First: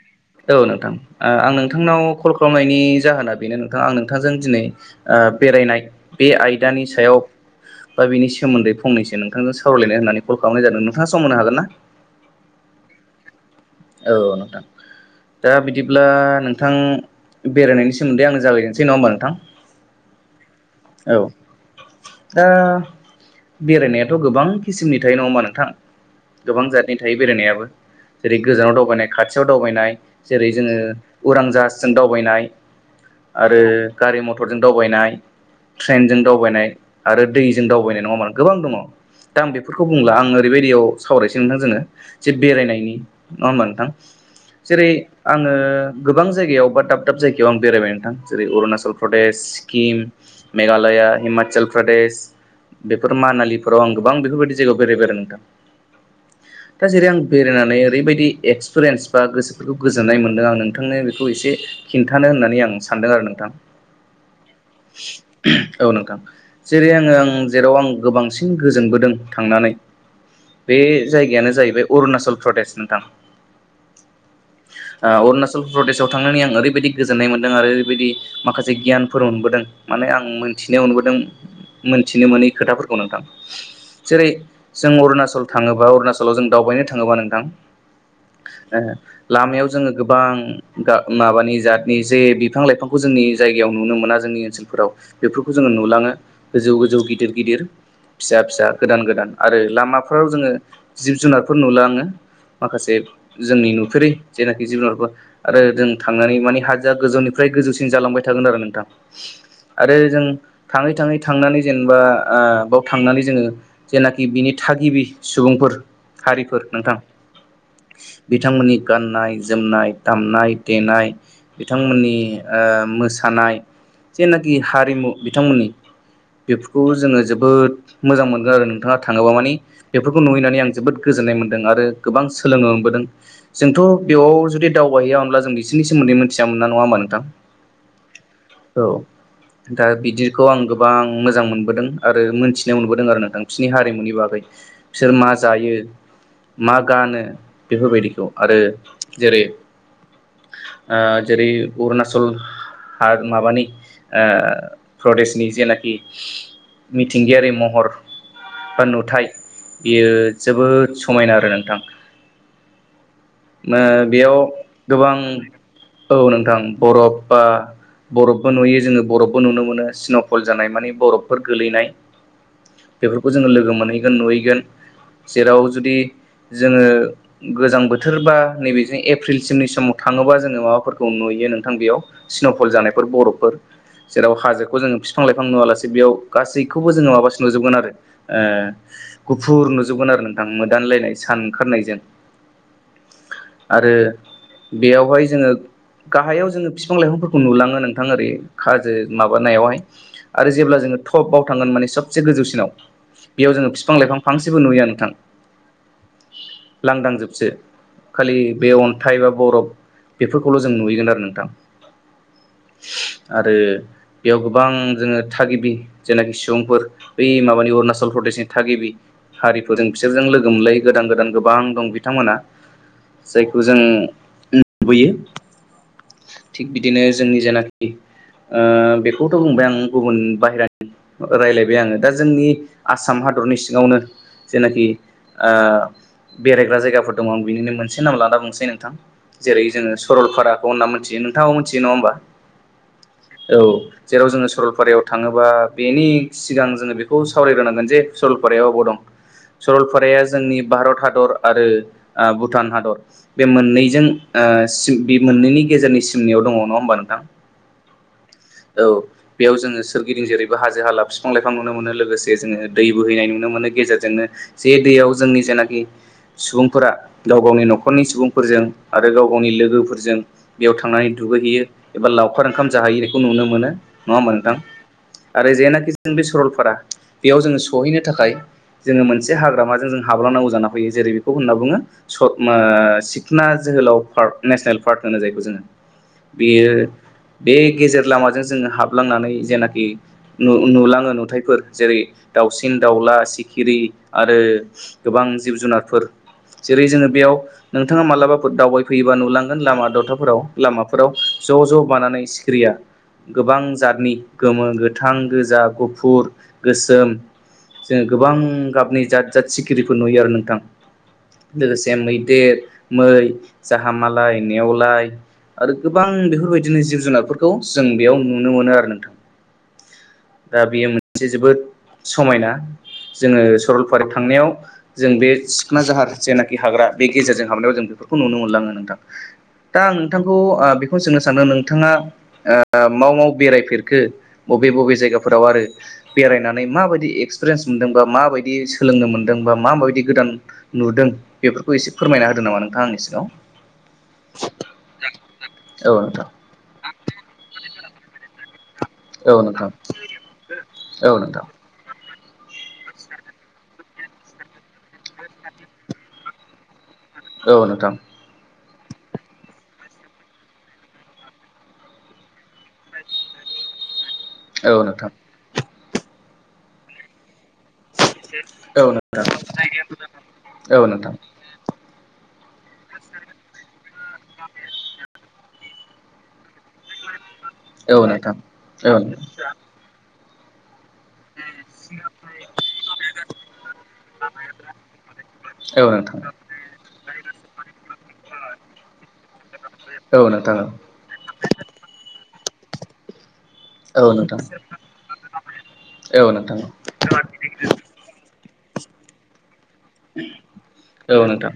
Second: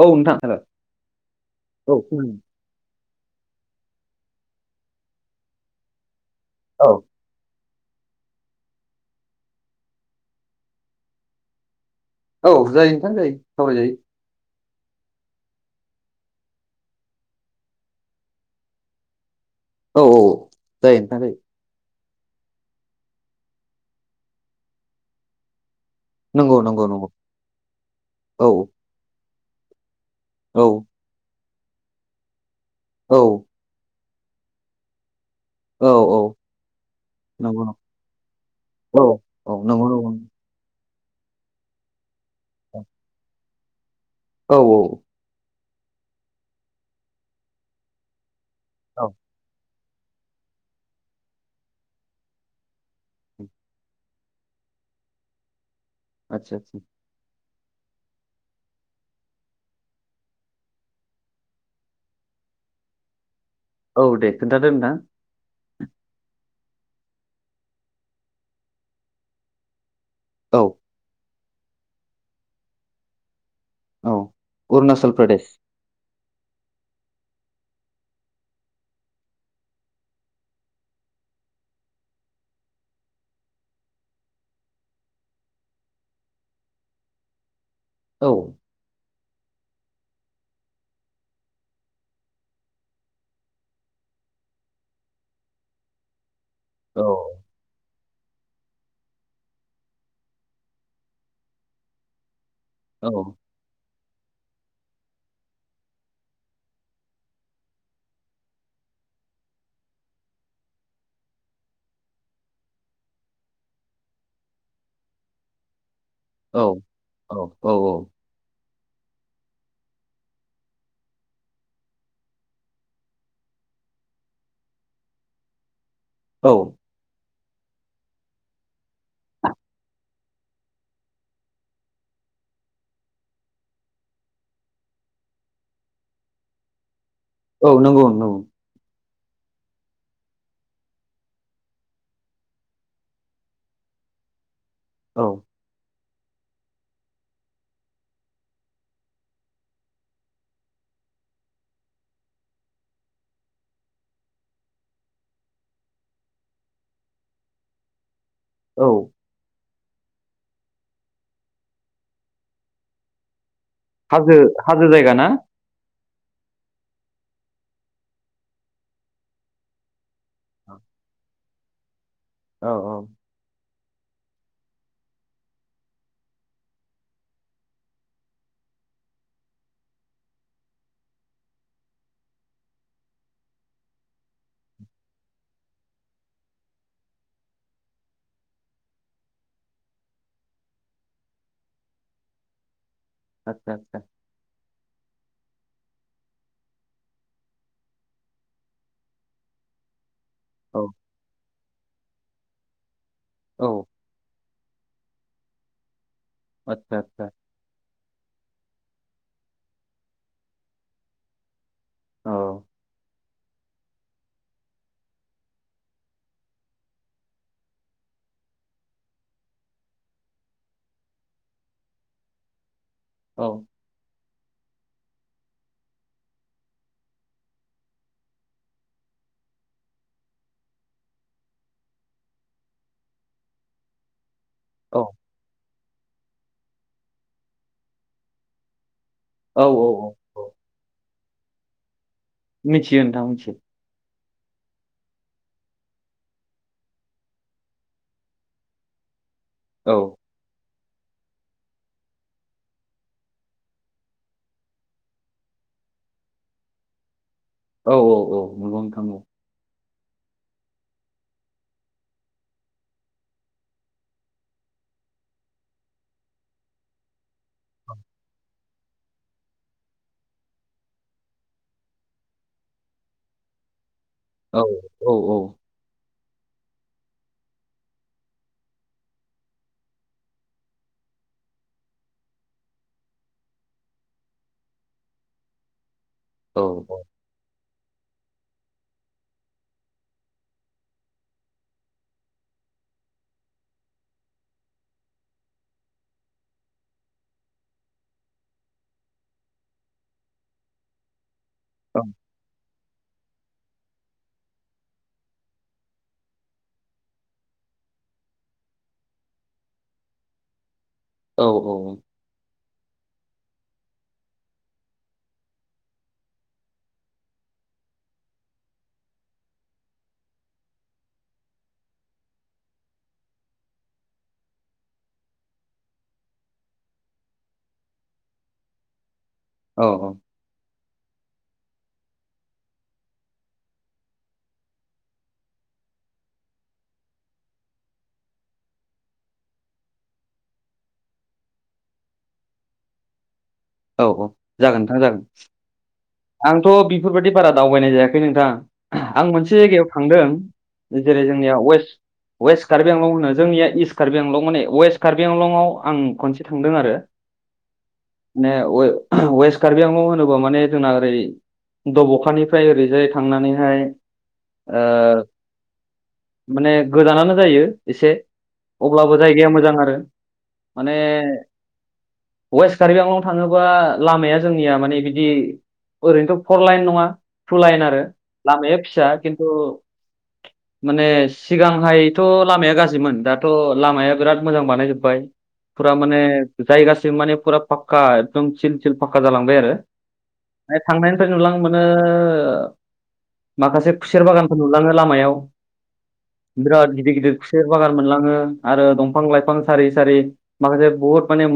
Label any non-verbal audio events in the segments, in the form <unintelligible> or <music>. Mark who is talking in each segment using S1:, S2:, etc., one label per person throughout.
S1: औ नोंथां
S2: औ
S1: हेल'
S2: नोंथां ओ आं
S1: औ
S2: नोंथांनाव कल
S1: खोनादों।
S2: खालामनायनि जाहोना बेनो नोंथां आं नों थांजों दिनै बेरायनाय बे आयदानि
S1: औ
S2: सायाव बा बिनि सोमोन्दै फंनैसो नोंथांजों सावरायलायनो होननानै कल खालामनाय जादों नोंथाङा सम होनो हागोन ना?
S1: औ जायो नोंथां जायो सावरायजायो
S2: औ नोंथां दा बिदिब्ला नोंथां बेरायनायनि सोमोन्दै आंनो जागायनोसै नङा होमबा नोंथां?
S1: औ औ जायो
S2: औ
S1: नोंथां जायो
S2: दा बेरायनायाथ‌ गोबां किसिमनि थायो नंङा होनबा नोंथां?
S1: नंगौ
S2: गोबां
S1: नंगौ
S2: जातनि
S1: नंगौ
S2: थायो बेरायनायाबो जेरै
S1: औ
S2: गोजानाव दावबायनाय खाथियाव दावबायनाय जेरै
S1: औ
S2: जोङो उरां जाहाजजों दावबायनाय
S1: औ
S2: आरो गारि मथरजों दावबायनाय
S1: औ औ
S2: ट्रेनजों दावबायनाय आरो
S1: नंगौ
S2: दैजों
S1: नंगौ
S2: दावबायनाय नङा होनबा गोबां दङ दा आं
S1: औ औ
S2: बेफोरखौ
S1: नंगौ नंगौ
S2: बुंला आं ओरैबायदियाव सावरायसै नोंथां जोङो जे बेरायनायनि नङा होमबा नोंथां
S1: औ
S2: जेरै आङो गोबां जायगायाव बा दाब दाब जायगायाव आं बेरायबाय नोंथां जेरै अरुनाचल
S1: औ
S2: प्रदेश क्किम मेघालया हिमाचल प्रदेश बेफोर मानालिफोराव आं गोबां बेफोरबायदि जायगायाव बेरायबाय आरो नोंथां
S1: आतसा आतसा
S2: दा जेरै आं बेरायनानै ओरैबाय दि एक्सपिरियेनस बा गोसोफोरखौ गोजोन्नाय मोनदों आं नोंथांनो बेखौ एसे खिन्थानो होननानै आं सानदों आरो नोंथां
S1: औ दे खोन्थादो नोंथां
S2: औ नोंथां जेरै आङो आं जेराव आं गोबांसिन गोजोनबोदों थांनानै
S1: औ
S2: बे जायगायानो जाहैबाय अरुणाचल प्रदेश नोंथां
S1: औ
S2: ओ
S1: अरुणाचल प्रदेश
S2: अरुणाचल प्रदेशआव थांनानै आं ओरैबायदि गोजोन्नाय मोनदों आरो ओरैबायदि माखासे गियानफोर मोनबोदों माने आं मोनथिनो मोनबोदों मोनथिनो मोनै खोथाफोरखौ नोंथां जेरै जों अरुणाचल थाङोबा अरुणाचलाव जों दावबायनो थाङोबा नोंथां
S1: औ
S2: ए लामायाव जोङो गोबां गा माबानि जातनि जे बिफां लाइफांखौ जोंनि जायगायाव नुनो मोना जों जोंनि ओनसोलफोराव बेफोरखौ जोङो नुलाङो गोजौ गोजौ
S1: औ
S2: गिदिर गिदिर फिसा फिसा गोदान गोदान आरो लामाफोराव जोङो जिब जुनारफोर नोलाङो माखासे
S1: औ
S2: जोंनि नुफेरै जेनाखि जिबुनारखौ आरो जों थांनानै माने हाजोआ‌ गोजौनिफ्राय गोजौसिन जालांबाय थागोन आरो नोंथां आरो जों थाङै थाङै थांनानै जेनेबा आ बयाव थांनानै जोङो जेनाखि बिनि थागिबि सुबुंफोर
S1: औ
S2: हारिफोर नोंथां
S1: औ औ
S2: बिथांमोननि गाननाय जोमनाय दामनाय देनाय बिथांमोननि आ मोसानाय जेनाखि हारिमु बिथांमोननि
S1: औ
S2: बेफोरखौ जोङो जोबोद जोबोद मोजां मोनगोन आरो नोंथाङा थाङोबा माने बेफोरखौ नुहैनानै आं जोबोद गोजोन्नाय मोन्दों आरो गोबां सोलोोनो मोनबोदों जोंथ' बेयाव जुदि दावबायहैया होमब्ला जों बिसोरनि सोमोन्दै मिथियामोन नङा होमा नोंथां
S1: औ नंगौ नंगौ
S2: औ दा बिदिखौ आं गोबां मोजां मोनबोदों आरो मोनथिनाय मोनबोदों आरो नोंथां बिसनि हारिमुनि बागै गै बिसोर
S1: औ
S2: मा जायो मा गानो बेफोरबायदिखौ आरो जेरै अ जेरै अरुनाचल हा माबानि आ प्रदेशनि जेनाखि मिथिंगायारि महर बा
S1: औ
S2: नुथाय बेयो जोबोद समायना आरो नोंथां अ
S1: हाजो
S2: बेयाव
S1: हाजो
S2: गोबां
S1: जायगा ना
S2: औ नोंथां बरफ बा बरफबो नुयो जोङो बरफबो नुनो मोनो स्न'फल जानाय
S1: औ
S2: माने बरपफोर गोलैनाय
S1: औ
S2: बेफोरखौ जोङो लोगो मोनहैगोन नुहैगोन जेराव जुदि जोङो गोजां बोथोर बा नैबे जों एप्रिलसिमनि समाव थाङोबा जोङो माबाफोरखौ नुयो नोंथां बेयाव स्न'फल जानायफोर बरपफोर जेराव हाजोखौ जोङो बिफां लाइफां नुवालासे बेयाव गासैखौबो जोङो माबासो नुजोबगोन आरो ए गुफुर नुजोबगोन आरो नोंथां मोदानलायनाय सान ओंखारनायजों
S1: आतसा
S2: आरो
S1: आतसा
S2: बेयावहाय जोङो गाहायाव जोङो बिफां लाइफांफोरखौ नुलाङो नोंथां ओरै खाजो माबानायावहाय आरो जेब्ला
S1: औ
S2: जोङो टपाव थांगोन माने सबसे गोजौसिनाव बेयाव
S1: औ
S2: जोङो फिफां लाइफां फांसेबो सेबो नुहैया नोंथां
S1: आतसा आतसा
S2: लांदांजोबसो खालि बे अन्थाइ बा बरफ बेफोरखौल' जों नुहैगोन आरो नोंथां
S1: औ
S2: <unintelligible> आरो बेयाव गोबां जोङो थागिबि जेनाखि सुबुंफोर बै माबानि अरुणाचल प्रदेश शनि थागिबि हारिफोरजों बिसोरजों लोगो मोनलायो गोदान गोदान गोबां दं बिथांमोना जायखौ
S1: औ
S2: जों नुबोयो थिग बिदिनो जोंनि जेनाखि अ बेखौथ' बुंबाय आं गुबुन बाहेरानि राय्लायबाय आङो दा जोंनि आसाम हादरनि सिङावनो जेनाखि
S1: औ
S2: आ बेरायग्रा जायगाफोर दङ आं बिनिनो मोनसे नाम लाना बुंनोसै नोंथां
S1: औ
S2: जेरै जोङो
S1: औ औ
S2: सरलपाराखौ होनना मिथियो नोंथाङाव मिथियो नङा होनोमबा
S1: मिथियो नोंथां मिथियो
S2: जेराव जोङो सरलपारायाव थाङोबा बेनि सिगां जोङो बेखौ सावरायग्रोनांगोन जे सरलपारायाव आबाव दं
S1: औ
S2: सरलपाराया जोंनि भारत हादर दर आरो भुटान हादर बे मोननै मोननैनि गेजेरनि सिमनियाव दङ नङा होनोमबा नोंथां
S1: औ औ औ नंगौ
S2: औ
S1: नोंथां
S2: बेयाव जोंङो सोरगिदिं जेरैबो हाजो हाला बिफां लाइफां नुनो मोनो लोगोसे जोंङो दै बोहैनाय नुनो मोनो गेजेरजोंनो जे दै बेयाव जोंनि जेनाखि सुबुंफोरा गाव गावनि न'खरनि सुबुंफोरजों आरो गाव गावनि लोगोफोरजों बेयाव थांनानै दु गैहैयो एबा लावखार ओंखाम जाहैयो बेखौ नुनो मोनो नङा होमबा नोंथां
S1: औ औ
S2: आरो जेनाखि जों बे सरलपारा बेयाव जोंङो सहैनो थाखाय जोंङो मोनसे हाग्रामाजों जों हाबलांनांगौ जाना फैयो जेरै बेखौ होनना बुङो <unintelligible> ओ सिखना जो होलाव फार्क नेसनेल फार्क होनो जायखौ जोंङो
S1: औ
S2: बेयो बे गेजे लामों जोंङो हाबलांनानै जेनाखि नु नुलाङो नुथायफोर जेरै दाउसिन दाउ ला सिखिरि आरो गोबां जिब जुनारफोर जेरै जोंङो बेयाव नोंथाङा मालाबाफोर दावबायफैयोबा नुलांगोन लामा दथाफोराव लामाफोराव ज' ज'
S1: औ
S2: बानानै सिखिरिया गोबां जातनि गोमो गोथां गोजा गुफुर गोसोम जोंङो गोबां गाबनि जद जाद सिखिरिफोर नुयो आरो नोंथां लोगोसे मैदेर मै जाहामालाय नेवलाय आरो गोबां बेफोरबायदिनो जिब जुनारफोरखौ जों बेयाव नुनो मोनो आरो नोंथां दा बेयो मोनसे जोबोद समायना जोंङो सरलपारायाव थांनायाव जों बे सिखोना जाहार जेनाखि हाग्रा बे गेजेरजों हाबनायाव जों - बेफोरखौ नुनो मोनलाङो नोंथां दा
S1: औ
S2: आं नोंथांखौ आ बेखौनो सोंनो सानो नोंथाङा ओ माव माव बेरायफेरखो बबे बबे जायगाफोराव आरो बेरायनानै माबायदि एक्स एक्सपिरियेन्स मोनदों बा माबायदि सोलोंनो मोनदों बा मा माबायदि गोदान नुदों बेफोरखौ एसे फोरमायना हो नामा नोंथां आंनि सिङाव
S1: औ औ जागोन नोंथां
S2: औ नोंथां
S1: जागोन आंथ' बेफोरबायाददि बारा दावबायनाय जायाखै नोंथां
S2: औ
S1: आं मोनसे
S2: नोंथां
S1: जायगायाव थांदों
S2: औ
S1: जेरै
S2: नोंथां
S1: जोंनिया वेस्ट वेस्ट कार्बिआंलं होनो जोंनिया इस्ट कार्बिआंलं माने वेस्ट कार्बिआंलंआव आं खनसे थांदों आरो
S2: औ नोंथां
S1: माने वे वेस्ट कार्बिआंलं होनोबा माने जोंना ओरै दब'खानिफ्राय ओरैजाय थांनानैहाय
S2: औ नोंथां
S1: ओ माने गोजानानो जायो एसे
S2: औ
S1: अब्लाबो
S2: नोंथां
S1: जायगाया मोजां आरो माने वेष्ट खार्बिआंलं थाङोबा लामाया जोंनिया माने बिदि ओरैनोथ' फर लाइन नङा थु लाइन
S2: औ नोंथां औ नोंथां औ नोंथां औ
S1: आरो
S2: नोंथां
S1: लामाया
S2: औ
S1: फिसा
S2: नोंथां औ
S1: खिन्थु माने सिगांहायथ' लामाया गाज्रिमोन दाथ' लामाया बिराद मोजां बानायजोबबाय फुरा
S2: नोंथां
S1: माने जायगासिम माने फुरा फाक्का एकदम सिल सिल फाखक्का जालांबाय आरो थांनायनिफ्राय नुलां मोनो माखासे खुसेर बागानफोर नुलाङो लामायाव बिराद गिदिर गिदिर खुसेर बागान मोनलाङो आरो दंफां लाइफां सारि सारि माखासे
S2: औ
S1: बुहुत
S2: नोंथां
S1: माने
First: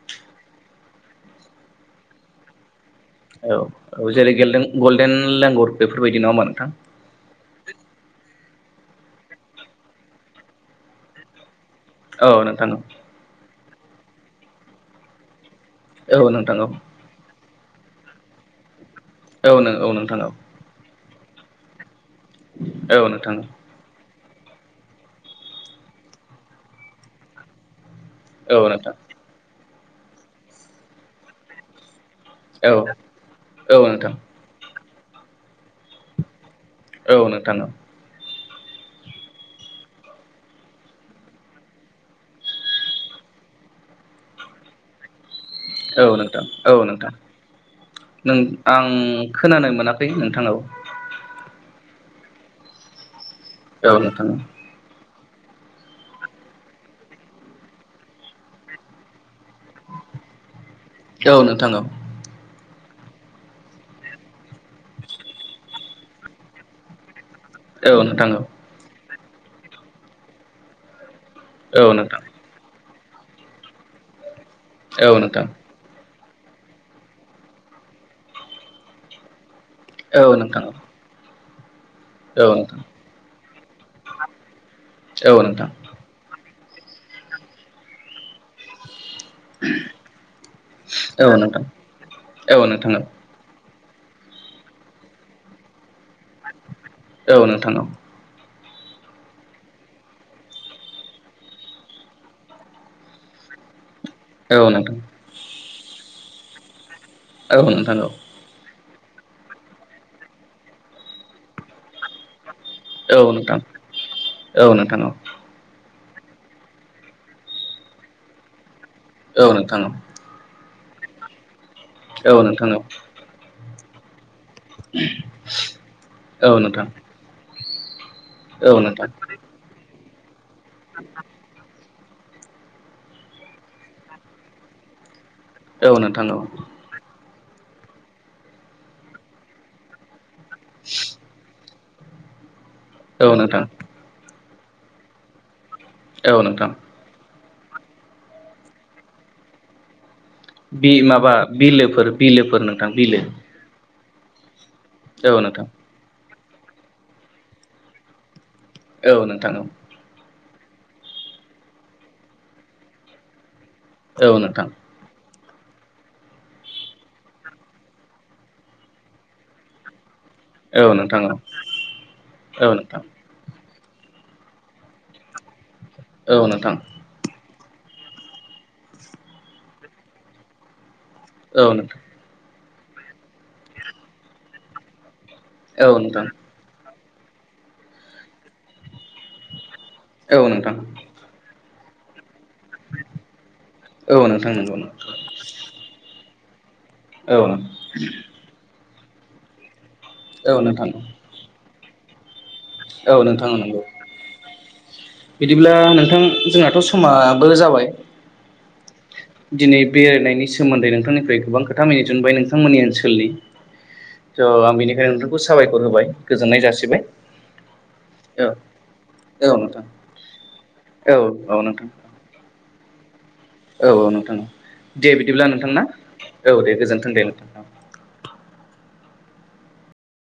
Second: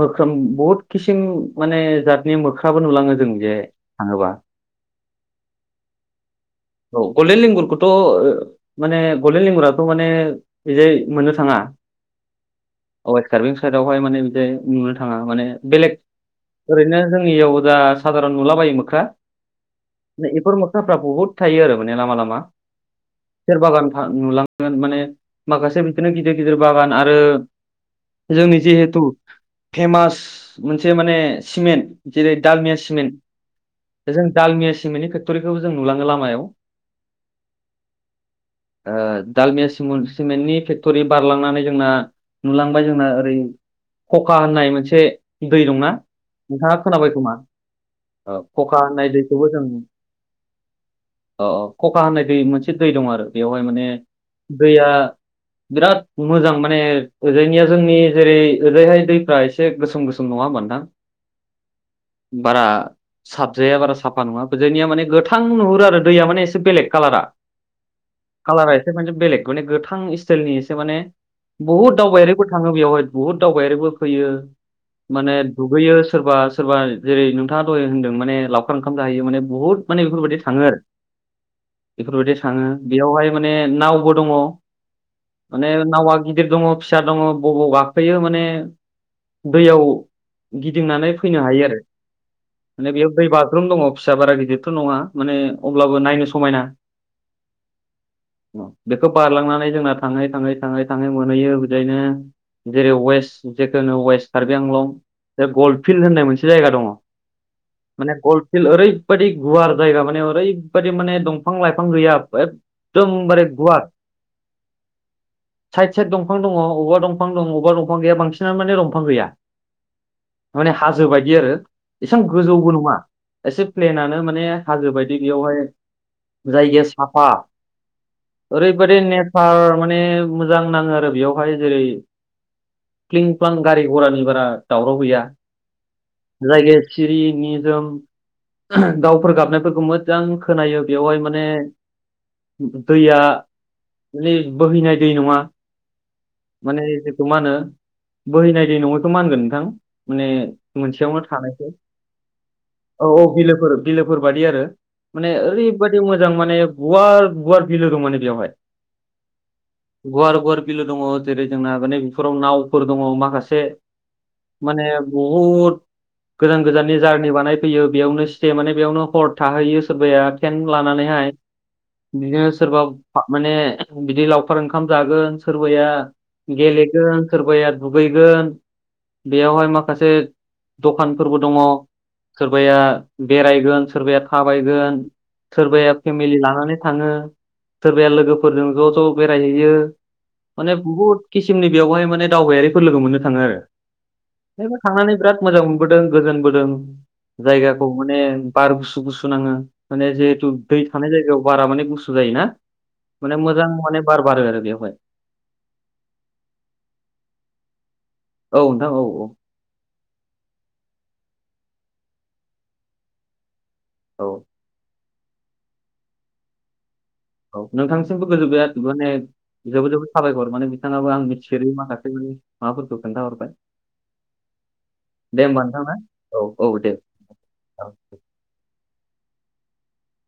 S1: मोख्रोन बहुद किसिम माने जातनि मोख्रा,
S2: औ औ जेरैे गेलेदों गल्डेन लेंगुर बेफोरबायदि नङा होमबा नोंथां
S1: खौथ' माने गलडेन लेंगुराथ' माने बेजाय मोननो थाङा।
S2: औ नोंथां
S1: साइदवहाय माने नुनो थाङा माने बेलेग
S2: औ नोंथां औ
S1: ओरैनो जोंनियाव <unintelligible> साधारन नुला बायो मोख्रा
S2: औ नों औ नोंथां
S1: माने
S2: औ।
S1: बेफोर मोख्राफ्रा बुहुत थायो आरो माने लामा लामा
S2: औ नोंथां
S1: खुसेर बाागान। नुलांगोन माने माखासे बिदिनो गिदिर गिदिर बागान आरो।
S2: औ
S1: जोंनि
S2: नोंथां
S1: जिहेथु फेमास मोनसे माने सिमेन्ट। जेरै
S2: औ
S1: दालमिया
S2: नोंथां औ नोंथां
S1: सिमेन्ट जों दालमिया सिमेन्टनि फेक्ट'रिखौ जों नुलाङो लामायाव।
S2: औ नोंथां।
S1: ओ दालमिया सिमेन्टनि फेक्ट'रि बारलांनानै जोंना नुलांबाय जोंना ओरै खखा होननाय मोनसे। दै दंना
S2: नोंथां औ
S1: नोंथाङा खोनाबाय
S2: नोंथां
S1: खोमा।
S2: नों
S1: औ खखा
S2: आं
S1: होननाय दैखौबो जों
S2: खोनानो मोनाखै नोंथां औ
S1: औ औ। खखा होननाय दै मोनसे दै दं आरो बेवहाय माने
S2: औ नोंथां
S1: दैया। बिराद मोजां माने ओजायनिया जोंनि जेरै ओरजायहाय। दैफ्रा एसे गोसोम गोसोम नङा होनबा नोंथां?
S2: औ नोंथां औव।
S1: बारा। साबजाया बारा साफा नङाजायनिया माने गोथां नुहुरो आरो दैया माने एसे बेलेग कालारा।
S2: औ नोंथां औ।
S1: कालारा एसे माने बेलेग माने गोथां स्टाइलनि एसे माने
S2: औ
S1: बुहुत
S2: नोंथां
S1: दावबायारिबो थाङो बेवहाय बहुद दावबायारिबो। फैयो
S2: औ
S1: माने
S2: नोंथां
S1: दुगैयो। सोरबा सोरबा जेरै नोंथाङा दहाय होनदों माने लावखार ओंखाम जाहैयो माने बुहुद। माने
S2: औ नोंथां औ
S1: बेफोरबायदि
S2: नोंथां
S1: थाङो आरो बेफोरबायदि थाङो बेयावहाय माने नावबो दङ।
S2: औ नोंथां
S1: माने नावा गिदिर दङ फिसा दङ बबाव गाखोयो माने दैयाव गिदिंनानै
S2: औ नोंथां औ नोंथां औ
S1: फैनो
S2: नोंथां
S1: हायो आरो
S2: औ नोंथां औ नोंथां
S1: माने बेयाव दै बाज्रुम। दङ फिसा बारा गिदिरथ' नङा माने अब्लाबो नायनो समायना।
S2: औ नोंथांनाव।
S1: बेखौ बारलांनानै जोंना थाङै थाङै थाङै थाङै मोनहैयो बिदायनो जेरै वेस्ट जेखुनु वेस्ट कार्बि आंलं बे गल्फिल्ड होननाय मोनसे जायगा दङ। माने बलफिल ओरै। बायदि गुवार जायगा माने ओरैबायादि माने दंफां लाइफां गैया। एकदमबारे गुवार। से दंफां दङ अबा दंफांं दं अबा दंफां गैया बांसिनानो माने दं। दंफां गैया
S2: औ नोंथां औ
S1: थारमाने हाजो बायदि आरो एसेबां
S2: औ नोंथां
S1: गोजौबो
S2: औ
S1: नङा। एसे प्लेनानो माने हाजो बायदि बेयावहाय
S2: औ
S1: जायगाया
S2: नोंथां
S1: साफा।
S2: औ
S1: ओरैबाददि
S2: नोंथां
S1: नेचार माने मोजां नाङो आरो बेयावहाय जेरै। क्लिं फ्लां गारि घरानि बारा दावराव गैया
S2: औ नोंथां औ
S1: जायगाया सिरि। निजोम दाउफोर गाबनायफोरखौ मोजां खोनायो बेवहाय माने। दैया
S2: औ नोंथां
S1: माने बोहैनाय दै नङा।
S2: औ नोंथां
S1: माने जेथु मा होनो बोहैनाय दै नङैथखौ माहोनगोन नोंथां? माने
S2: बि
S1: मोनसेयावनो
S2: माबा
S1: थानायसै
S2: बिलोफोर बिलोफोर नोंथां
S1: औ
S2: बिलो
S1: औ बिलोफोर। बिलोफोर बायदि आरो माने
S2: औ नोंथां
S1: ओरैबायदि मोजां माने गुवार गुवार बिलो दं माने बेवहाय
S2: औ नोंथां औ।
S1: बिल दंओ जेरै जोंना मान बेफोराव नावफोर दङ माखासे
S2: औ नोंथां
S1: माने अमुद गोजान गोजाननि जारनि बानायफैयो बेयावनो सिटे माने बेयावनो हर थाहैयो सोरबाया। सेकन्
S2: औ
S1: लानानैहाय
S2: नोंथां
S1: बिदिनो
S2: औ
S1: सोरबा
S2: नोंथां
S1: बा माने बिदि लावखार ओंखाम जागोन सोरबाया
S2: औ नोंथां औ नोंथां
S1: गेलेगोन सोरबाया दुगैगोन बेयावहाय माखासे दखानफोरबो दङ
S2: औ
S1: सोरबाया बेरायगोन सोरबाया थाबायगोन। सोरबाया
S2: नोंथां
S1: फेमिलि लानानै थाङो, सोरबाया लोगोफोरजों ज' ज' बेरायहोयो
S2: औ
S1: माने
S2: नोंथां
S1: बुहुत किसिमनि बेयावहाय माने दावबायारिफोर लोगो मोननो थाङो आरो
S2: औ नोंथां नंगौ
S1: जोंबो थांनानै बिराद मोजां मोनबोदों गोजोनबोदों।
S2: औ
S1: जायगाखौ माने बार गुसु गुसु नाङो। माने जिहेतु
S2: औ
S1: दै
S2: नोंथां
S1: थानाय जायगायाव बारा माने गुसु जायोना।
S2: औ
S1: माने
S2: नोंथां
S1: मोजां
S2: नंगौ
S1: माने बार बारो आरो बेवहाय
S2: बिदिब्ला नोंथां जोंहाथ' बो जाबाय।
S1: औ नोंथां औ।
S2: दिनै बेरायनायनि सोमोन्दै नोंथांनिफ्राय गोबां खोथा मिथिनो मोनबाय नोंथांमोननि ओनसोलनि।
S1: औ
S2: थ' आं बेनिखायनो नोंथांखौ साबायखर होबाय गोजोननाय जासिबाय।
S1: औ नोंथांसिमबो
S2: औ
S1: गोजोबाय माने
S2: औ नोंथां
S1: जोबोद जोबोद साबायखर माने बिथाङाबो
S2: औ
S1: आं
S2: औ
S1: मिथिफेरि
S2: नोंथां
S1: माखासे मां बस्थु खोन्थाहर।
S2: औ औ नोंथां दे बिदिब्ला नोंथां ना औ दे गोजोन्थों दे नोंथां <inaudible>